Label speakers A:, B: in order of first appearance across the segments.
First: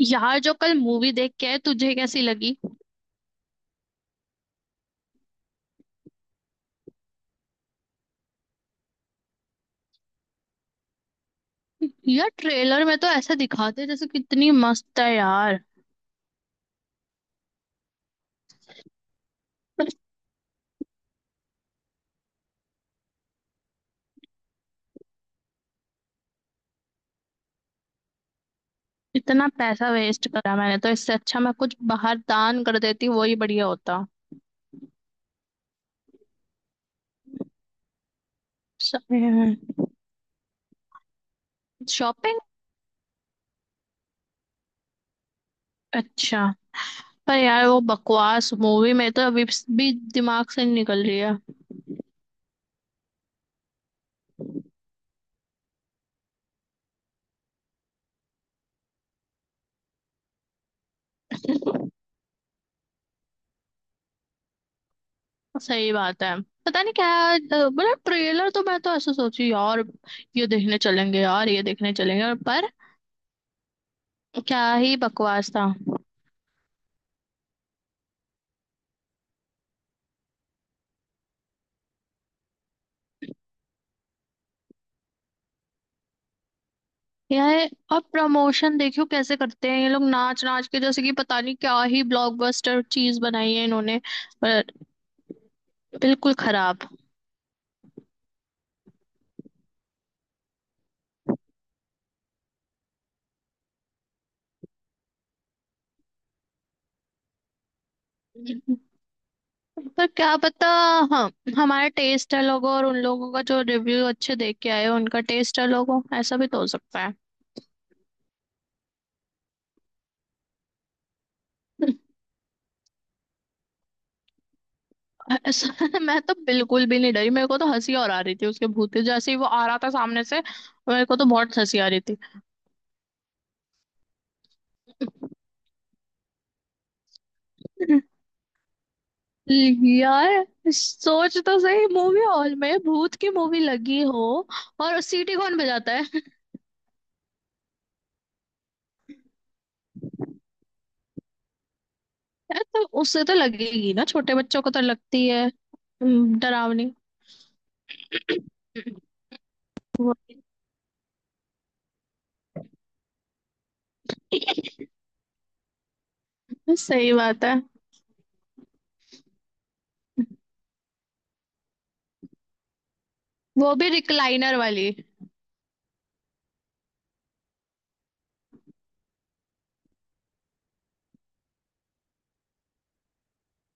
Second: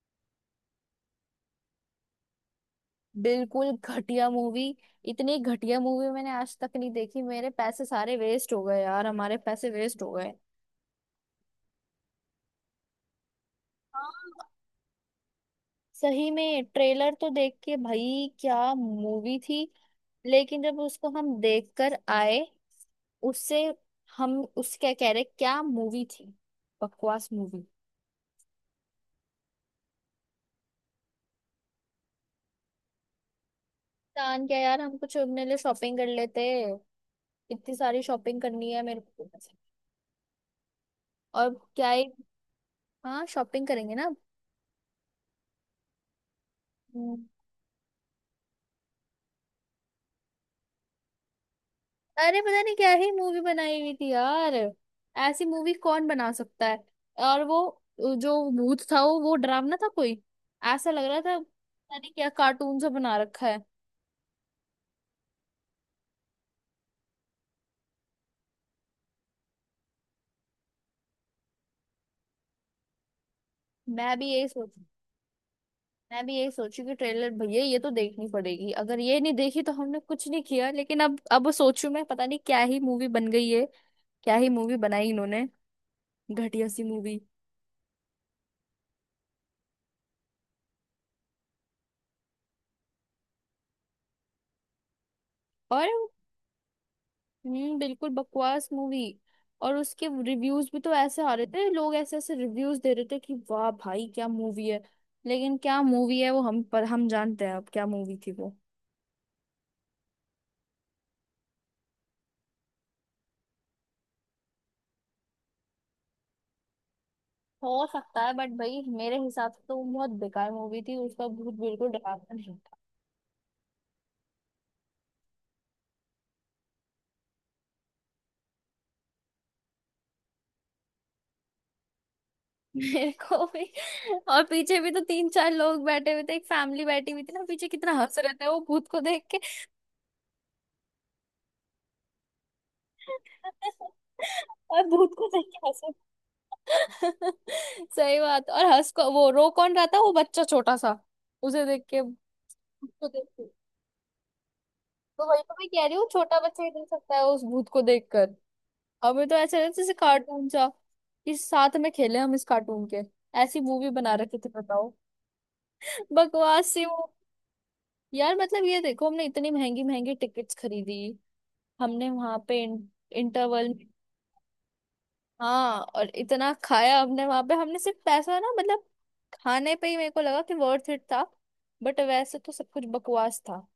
A: यार जो कल मूवी देख के आए तुझे कैसी लगी।
B: बिल्कुल घटिया मूवी। इतनी घटिया मूवी मैंने आज तक नहीं देखी। मेरे पैसे सारे वेस्ट हो गए यार, हमारे पैसे वेस्ट हो गए।
A: यार ट्रेलर में तो ऐसा दिखाते हैं जैसे
B: हाँ,
A: कितनी मस्त है। यार
B: सही में ट्रेलर तो देख के, भाई क्या मूवी थी। लेकिन जब उसको हम देख कर आए उससे, हम उस क्या कह रहे, क्या मूवी थी। बकवास मूवी।
A: इतना पैसा वेस्ट करा, मैंने तो इससे अच्छा मैं कुछ बाहर दान कर देती, वही बढ़िया होता।
B: कान क्या यार, हम कुछ अपने लिए शॉपिंग कर लेते। इतनी सारी शॉपिंग करनी है मेरे को।
A: शॉपिंग।
B: और क्या ही। हाँ, शॉपिंग करेंगे
A: अच्छा।
B: ना।
A: पर यार वो बकवास मूवी में तो अभी भी दिमाग से नहीं निकल रही है।
B: अरे पता नहीं क्या ही मूवी बनाई हुई थी यार। ऐसी मूवी कौन बना सकता है। और वो जो भूत था, वो डरावना था कोई, ऐसा लग रहा था पता नहीं क्या, कार्टून सा बना रखा है।
A: सही बात है। पता नहीं क्या। मतलब ट्रेलर तो मैं तो ऐसा सोची, यार ये देखने चलेंगे, यार ये देखने चलेंगे और पर
B: मैं भी यही
A: क्या
B: सोच,
A: ही बकवास था।
B: मैं भी यही सोची कि ट्रेलर, भैया ये तो देखनी पड़ेगी, अगर ये नहीं देखी तो हमने कुछ नहीं किया। लेकिन अब सोचू मैं, पता नहीं क्या ही मूवी बन गई है। क्या ही मूवी बनाई इन्होंने। घटिया सी मूवी।
A: यार अब प्रमोशन देखियो कैसे करते हैं ये लोग, नाच नाच के जैसे कि पता नहीं क्या ही ब्लॉकबस्टर चीज बनाई है इन्होंने। पर
B: और
A: बिल्कुल खराब।
B: हम्म, बिल्कुल बकवास मूवी। और उसके रिव्यूज भी तो ऐसे आ रहे थे, लोग ऐसे ऐसे रिव्यूज दे रहे थे कि वाह भाई क्या मूवी है। लेकिन क्या मूवी है वो, हम पर हम जानते हैं अब क्या मूवी थी वो।
A: पर क्या पता। हाँ, हमारा टेस्ट है लोगों और उन लोगों का जो रिव्यू अच्छे देख के आए हो, उनका टेस्ट है लोगों, ऐसा भी तो हो सकता है।
B: हो सकता है, बट भाई मेरे हिसाब से तो वो बहुत बेकार मूवी थी, उसका भूत बिल्कुल डरावना नहीं था।
A: ऐसा मैं तो बिल्कुल भी नहीं डरी, मेरे को तो हंसी और आ रही थी उसके भूत की। जैसे ही वो आ रहा था सामने से, मेरे को तो बहुत हंसी आ रही थी।
B: मेरे को भी। और पीछे भी तो तीन चार लोग बैठे हुए थे, एक फैमिली बैठी हुई थी ना पीछे, कितना हंस रहे थे वो भूत को देख के।
A: यार सोच तो सही, मूवी हॉल में भूत की मूवी लगी हो
B: और
A: और
B: भूत को
A: सीटी
B: देख
A: कौन
B: के हंस।
A: बजाता है।
B: सही बात। और हंस को, वो रो कौन रहा था, वो बच्चा छोटा सा, उसे देख के,
A: यार तो
B: उसको
A: उससे
B: देख
A: तो
B: के।
A: लगेगी ना, छोटे बच्चों को तो
B: तो
A: लगती
B: वही
A: है
B: तो मैं कह रही हूँ, छोटा बच्चा ही रो
A: डरावनी।
B: सकता है उस भूत को देखकर। हमें तो ऐसे लगता है जैसे
A: वही।
B: कार्टून सा, कि साथ में खेले हम इस कार्टून के। ऐसी मूवी बना रखी थी बताओ। बकवास सी वो।
A: सही बात है।
B: यार मतलब ये देखो, हमने इतनी महंगी महंगी टिकट्स खरीदी, हमने वहां पे इंटरवल,
A: वो भी रिक्लाइनर वाली।
B: हाँ और इतना खाया हमने वहां पे, हमने सिर्फ पैसा, ना मतलब, खाने पे ही मेरे को लगा कि वर्थ इट था, बट वैसे तो सब कुछ बकवास था।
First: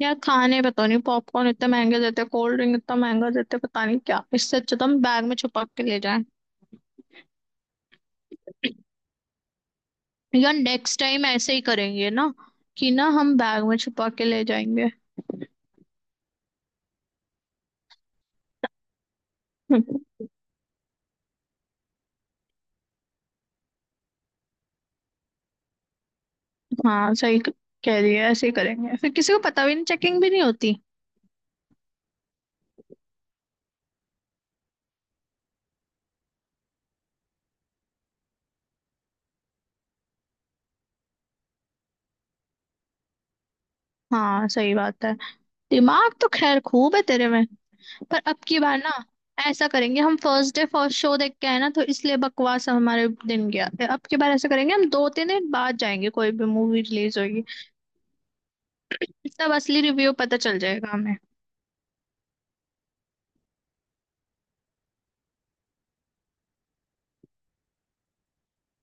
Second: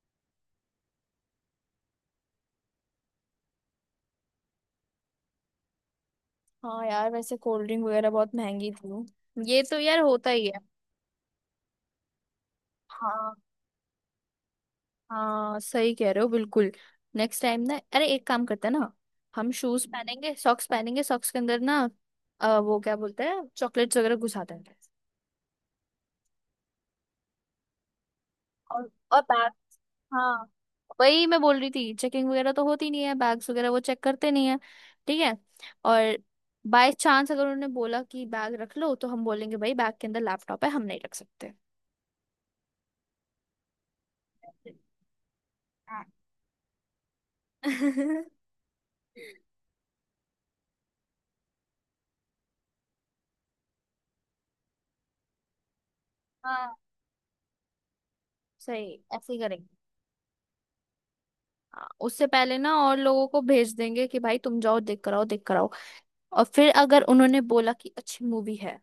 A: यार खाने पता नहीं, पॉपकॉर्न इतने महंगे देते, कोल्ड ड्रिंक इतना महंगा देते, पता नहीं क्या। इससे अच्छा तो हम बैग में छुपा के ले जाएं।
B: हाँ यार, वैसे कोल्ड ड्रिंक वगैरह बहुत महंगी थी, ये तो यार होता ही
A: यार
B: है।
A: नेक्स्ट टाइम ऐसे ही करेंगे ना, कि ना
B: हाँ,
A: हम बैग में छुपा के ले जाएंगे।
B: हाँ सही कह रहे हो बिल्कुल। नेक्स्ट टाइम ना, अरे एक काम करते हैं ना, हम शूज पहनेंगे, सॉक्स पहनेंगे, सॉक्स के अंदर ना, वो क्या बोलते हैं, चॉकलेट्स वगैरह घुसा देंगे।
A: हाँ सही कह रही है ऐसे ही
B: और
A: करेंगे फिर,
B: और
A: किसी को
B: बैग,
A: पता भी नहीं, चेकिंग भी नहीं
B: हाँ,
A: होती।
B: वही मैं बोल रही थी, चेकिंग वगैरह तो होती नहीं है, बैग्स वगैरह वो चेक करते नहीं है। ठीक है। और बाय चांस अगर उन्होंने बोला कि बैग रख लो, तो हम बोलेंगे भाई बैग के अंदर लैपटॉप है, हम नहीं रख सकते।
A: हाँ सही बात है।
B: हाँ।
A: दिमाग तो खैर खूब है तेरे में। पर अब की बार ना, ऐसा करेंगे, हम फर्स्ट डे फर्स्ट शो देख के आए ना तो इसलिए बकवास हमारे दिन गया। अब की बार ऐसा करेंगे, हम दो तीन दिन बाद जाएंगे कोई भी
B: हाँ
A: मूवी रिलीज होगी।
B: सही, ऐसे ही
A: तब
B: करेंगे।
A: असली रिव्यू पता चल जाएगा हमें।
B: हाँ, उससे पहले ना और लोगों को भेज देंगे कि भाई तुम जाओ देख कर आओ, देख कर आओ। और फिर अगर उन्होंने बोला कि अच्छी मूवी है,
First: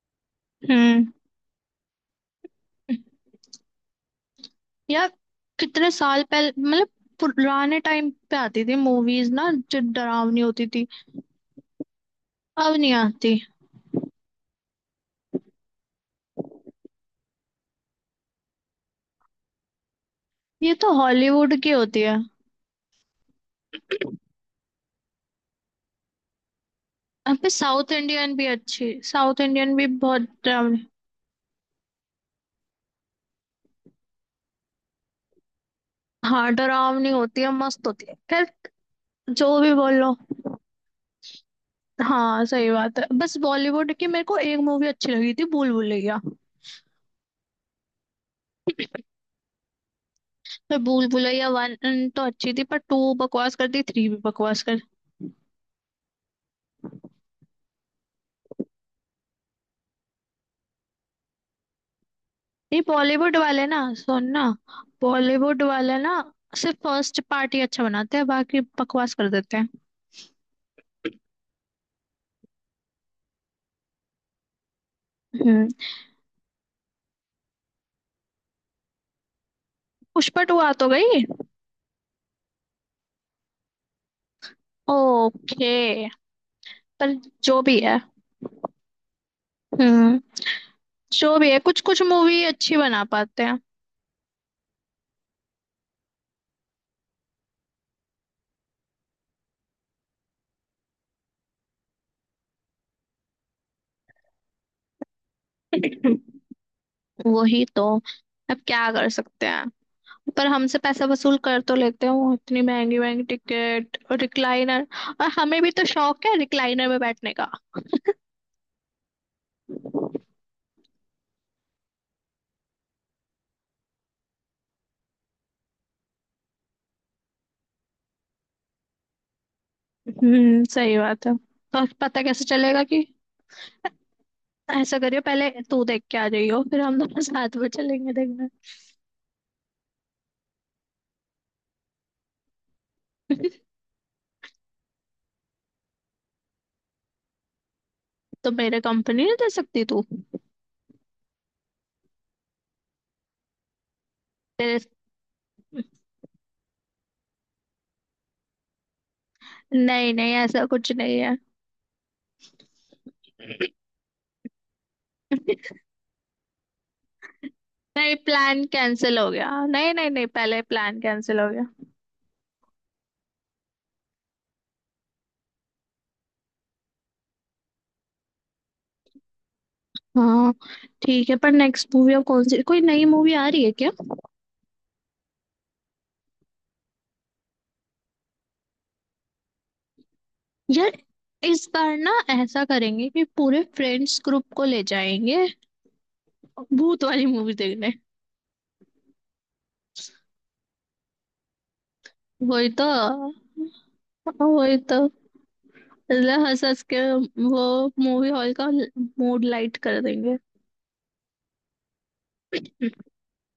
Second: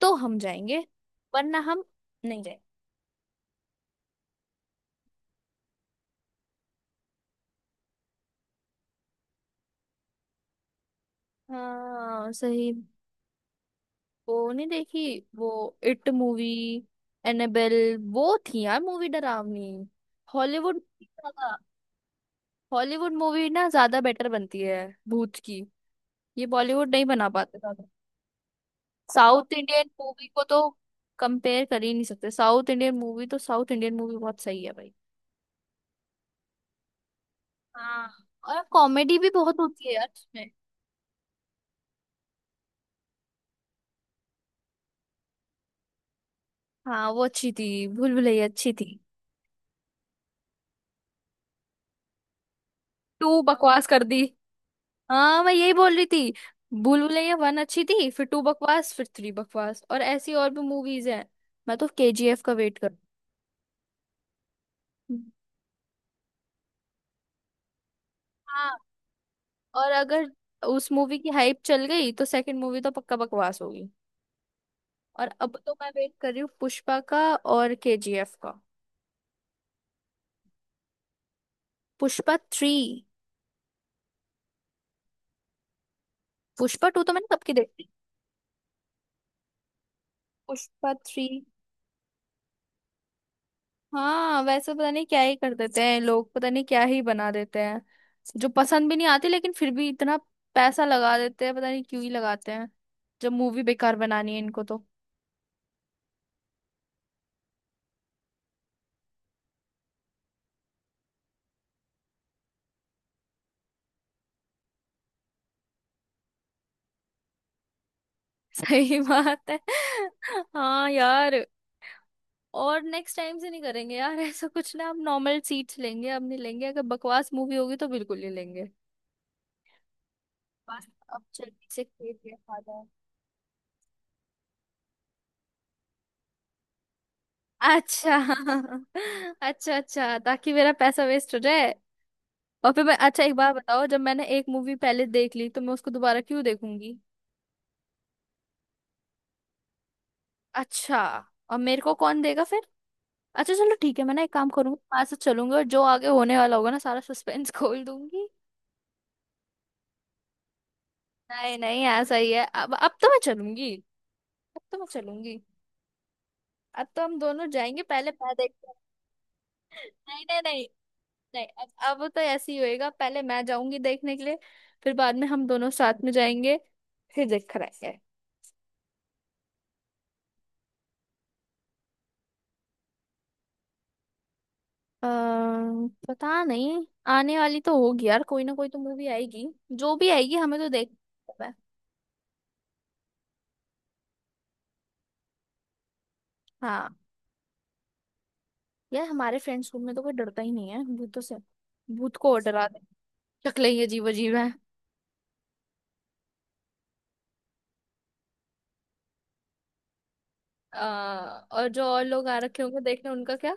B: तो हम जाएंगे,
A: हम्म।
B: वरना हम नहीं जाएंगे।
A: यार कितने साल पहले मतलब पुराने टाइम पे आती थी मूवीज ना, जो डरावनी होती थी।
B: हाँ सही।
A: अब नहीं आती।
B: वो नहीं देखी वो, इट मूवी, एनेबेल, वो थी यार मूवी डरावनी।
A: ये
B: हॉलीवुड
A: तो हॉलीवुड
B: ज्यादा,
A: की होती है।
B: हॉलीवुड मूवी ना ज्यादा बेटर बनती है भूत की, ये बॉलीवुड नहीं बना
A: यहाँ पे
B: पाते ज्यादा।
A: साउथ इंडियन भी अच्छी, साउथ
B: साउथ
A: इंडियन भी
B: इंडियन मूवी
A: बहुत
B: को तो
A: डरावनी।
B: कंपेयर कर ही नहीं सकते, साउथ इंडियन मूवी तो, साउथ इंडियन मूवी बहुत सही है भाई।
A: हाँ डरावनी होती है, मस्त होती
B: हाँ,
A: है। खैर
B: और कॉमेडी भी
A: जो
B: बहुत
A: भी
B: होती है
A: बोल
B: यार
A: लो,
B: उसमें।
A: हाँ सही बात है। बस बॉलीवुड की मेरे को एक मूवी अच्छी लगी थी, भूल भुलैया।
B: हाँ वो अच्छी थी, भूल भुलैया अच्छी थी।
A: पर भूल भुलैया वन तो अच्छी थी, पर टू
B: टू
A: बकवास कर दी,
B: बकवास कर
A: थ्री भी
B: दी,
A: बकवास कर।
B: हाँ मैं यही बोल रही थी। भूल भुलैया वन अच्छी थी, फिर टू बकवास, फिर थ्री बकवास, और ऐसी और भी मूवीज हैं। मैं तो केजीएफ का वेट
A: ये
B: कर,
A: बॉलीवुड वाले ना, सुनना,
B: हम्म।
A: बॉलीवुड वाले ना सिर्फ फर्स्ट पार्ट ही अच्छा बनाते हैं, बाकी
B: हाँ,
A: बकवास कर देते हैं।
B: और अगर उस मूवी की हाइप चल गई तो सेकंड मूवी तो पक्का बकवास होगी। और अब
A: हम्म।
B: तो मैं वेट कर रही हूँ पुष्पा का और केजीएफ का।
A: पुष्पा टू आ तो गई।
B: Pushpa three.
A: Okay.
B: Pushpa two तो
A: पर
B: मैंने कब की
A: जो भी
B: देखी।
A: है। हम्म।
B: पुष्पा थ्री।
A: जो भी है, कुछ कुछ मूवी अच्छी बना पाते हैं।
B: हाँ वैसे पता नहीं क्या ही कर देते हैं लोग, पता नहीं क्या ही बना देते हैं, जो पसंद भी नहीं आती, लेकिन फिर भी इतना पैसा लगा देते हैं, पता नहीं क्यों ही लगाते हैं, जब मूवी बेकार बनानी है इनको तो।
A: वही तो, अब क्या कर सकते हैं। पर हमसे पैसा वसूल कर तो लेते हैं वो, इतनी महंगी महंगी टिकट और रिक्लाइनर। और हमें भी तो शौक है रिक्लाइनर में बैठने का।
B: सही बात है। हाँ यार, और नेक्स्ट टाइम से नहीं करेंगे यार ऐसा कुछ, ना हम नॉर्मल सीट्स लेंगे, अब नहीं लेंगे, अगर बकवास मूवी होगी तो बिल्कुल नहीं लेंगे। बस।
A: सही
B: अब
A: बात है।
B: जल्दी से
A: तो
B: खेल
A: पता
B: के
A: कैसे
B: खा
A: चलेगा
B: जाओ।
A: कि, ऐसा करियो पहले तू देख के आ जाइयो, फिर हम दोनों साथ में चलेंगे
B: अच्छा।
A: देखने।
B: अच्छा अच्छा, ताकि मेरा पैसा वेस्ट हो जाए। और फिर मैं, अच्छा एक बार बताओ, जब मैंने एक मूवी पहले देख ली तो मैं उसको दोबारा क्यों देखूंगी।
A: तो मेरे कंपनी नहीं दे सकती तू।
B: अच्छा। और मेरे को कौन देगा फिर। अच्छा चलो ठीक है, मैं ना एक काम
A: तेरे,
B: करूंगी, आज से चलूंगी, और जो आगे होने वाला होगा ना सारा सस्पेंस खोल दूंगी।
A: नहीं नहीं ऐसा कुछ नहीं है।
B: नहीं नहीं, ऐसा ही है, अब तो मैं चलूंगी, अब तो मैं चलूंगी। अब तो हम दोनों जाएंगे, पहले
A: नहीं,
B: मैं
A: प्लान
B: देखते हैं।
A: कैंसिल हो गया, नहीं नहीं
B: नहीं
A: नहीं
B: नहीं
A: पहले
B: नहीं।
A: प्लान कैंसिल
B: नहीं
A: हो गया।
B: अब तो ऐसे ही होएगा, पहले मैं जाऊंगी देखने के लिए, फिर बाद में हम दोनों साथ में जाएंगे, फिर देख कर आएंगे।
A: हाँ ठीक है। पर नेक्स्ट मूवी अब कौन सी, कोई नई मूवी आ रही है क्या।
B: अ, पता नहीं, आने वाली तो होगी यार, कोई ना कोई तो मूवी आएगी, जो भी आएगी हमें तो देख।
A: यार इस बार ना ऐसा करेंगे कि पूरे फ्रेंड्स ग्रुप को ले जाएंगे,
B: हाँ।
A: भूत वाली मूवी देखने।
B: यार हमारे फ्रेंड्स ग्रुप में तो कोई डरता ही नहीं है भूतों से, भूत को और डरा
A: वही
B: दे,
A: तो।
B: शक्लें ही अजीब अजीब है।
A: वही तो, मतलब हंस हंस के वो मूवी हॉल का मूड लाइट कर देंगे।
B: आ, और जो और लोग आ रखे होंगे देखने उनका क्या।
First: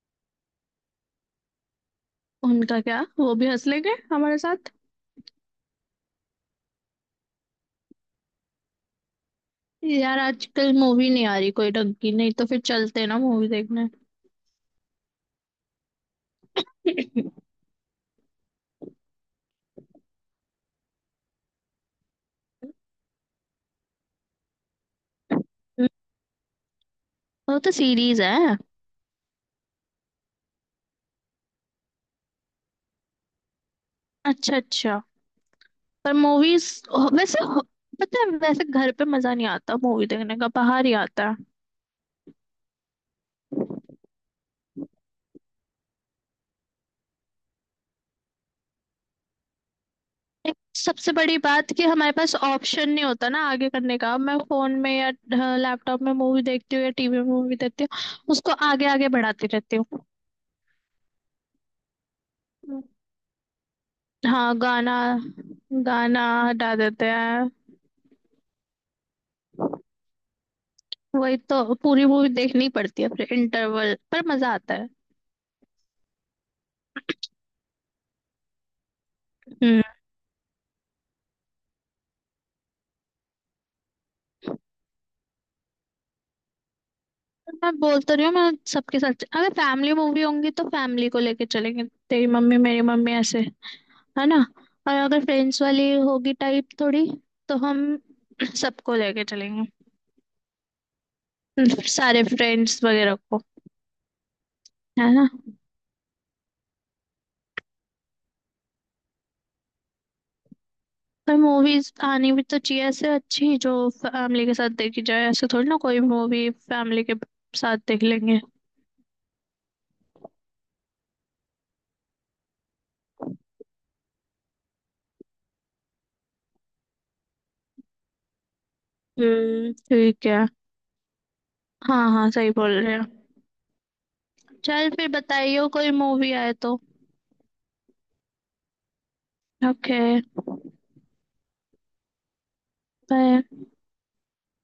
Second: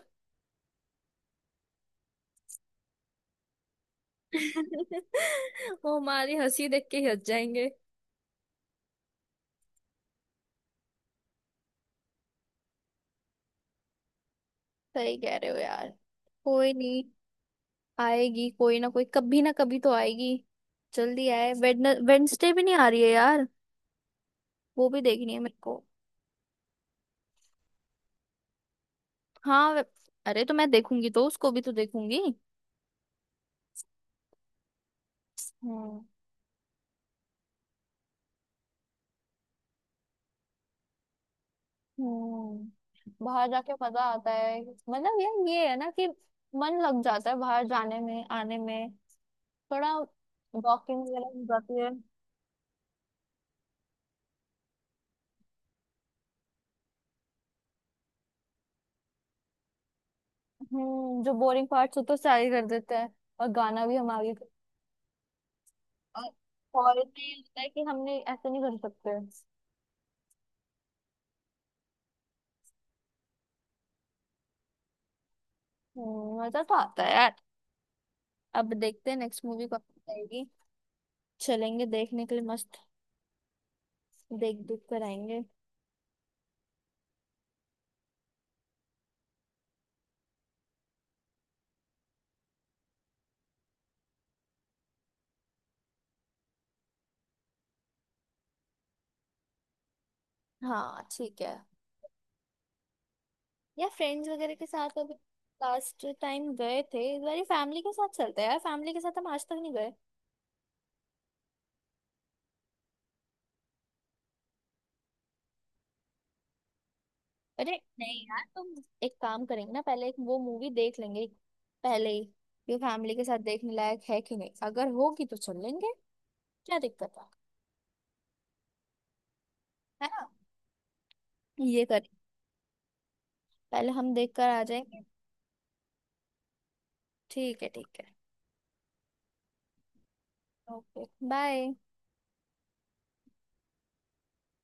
A: उनका क्या, वो भी हंस लेंगे हमारे साथ।
B: वो हमारी हंसी देख के ही हंस जाएंगे।
A: यार आजकल मूवी नहीं आ रही कोई ढंग की, नहीं तो फिर चलते ना मूवी देखने।
B: सही कह रहे हो यार। कोई नहीं, आएगी कोई ना कोई, कभी ना कभी तो आएगी। जल्दी आए, वेडनेसडे भी नहीं आ रही है यार, वो भी देखनी है मेरे को।
A: वो तो सीरीज है।
B: हाँ, अरे तो मैं देखूंगी तो उसको भी तो देखूंगी।
A: अच्छा अच्छा।
B: हम्म।
A: पर मूवीज वैसे हो- पता है, वैसे घर पे मजा नहीं आता मूवी देखने का, बाहर ही आता है।
B: हम्म, बाहर जाके मजा आता है, मतलब यार ये है ना कि मन लग जाता है बाहर जाने में आने में, थोड़ा
A: एक
B: वॉकिंग
A: सबसे
B: वगैरह
A: बड़ी
B: हो
A: बात
B: जाती
A: कि
B: है।
A: हमारे पास ऑप्शन नहीं होता ना आगे करने का। अब मैं फोन में या लैपटॉप में मूवी देखती हूँ या टीवी में मूवी देखती हूँ, उसको आगे आगे बढ़ाती रहती हूँ।
B: हम्म, जो बोरिंग पार्ट्स होते हैं सारे कर देते हैं, और गाना भी हम आगे कर,
A: हाँ गाना, गाना
B: और
A: हटा देते
B: quality ये
A: हैं।
B: होता है कि हमने ऐसे नहीं कर सकते।
A: वही तो, पूरी मूवी देखनी पड़ती है, फिर इंटरवल पर मजा आता है।
B: हम्म, मजा तो आता है यार। अब देखते हैं नेक्स्ट मूवी कब
A: हम्म।
B: आएगी, चलेंगे देखने के लिए, मस्त देख दुख कर आएंगे।
A: मैं बोल तो रही हूँ, मैं सबके साथ अगर फैमिली मूवी होंगी तो फैमिली को लेके चलेंगे, तेरी मम्मी मेरी मम्मी ऐसे, है ना। और अगर फ्रेंड्स वाली होगी टाइप थोड़ी, तो हम सबको लेके चलेंगे।
B: हाँ ठीक है।
A: सारे फ्रेंड्स वगैरह को,
B: या फ्रेंड्स वगैरह के साथ
A: है
B: अभी
A: ना।
B: लास्ट टाइम गए थे, इस बार फैमिली के साथ चलते हैं यार, फैमिली के साथ हम आज तक नहीं गए।
A: पर मूवीज आनी भी तो चाहिए ऐसे अच्छी जो फैमिली के साथ देखी जाए, ऐसे थोड़ी ना कोई मूवी फैमिली के
B: अरे
A: साथ देख
B: नहीं यार
A: लेंगे।
B: तुम, एक काम करेंगे ना, पहले एक वो मूवी देख लेंगे, पहले ही, ये फैमिली के साथ देखने लायक है कि नहीं, अगर होगी तो चल लेंगे, क्या दिक्कत है। है
A: ठीक
B: ना,
A: है।
B: ये करें।
A: हाँ हाँ सही बोल रहे हो।
B: पहले हम देख कर आ
A: चल
B: जाएंगे।
A: फिर बताइयो कोई मूवी आए तो।
B: ठीक है ठीक है।
A: Okay
B: okay bye.
A: बाय।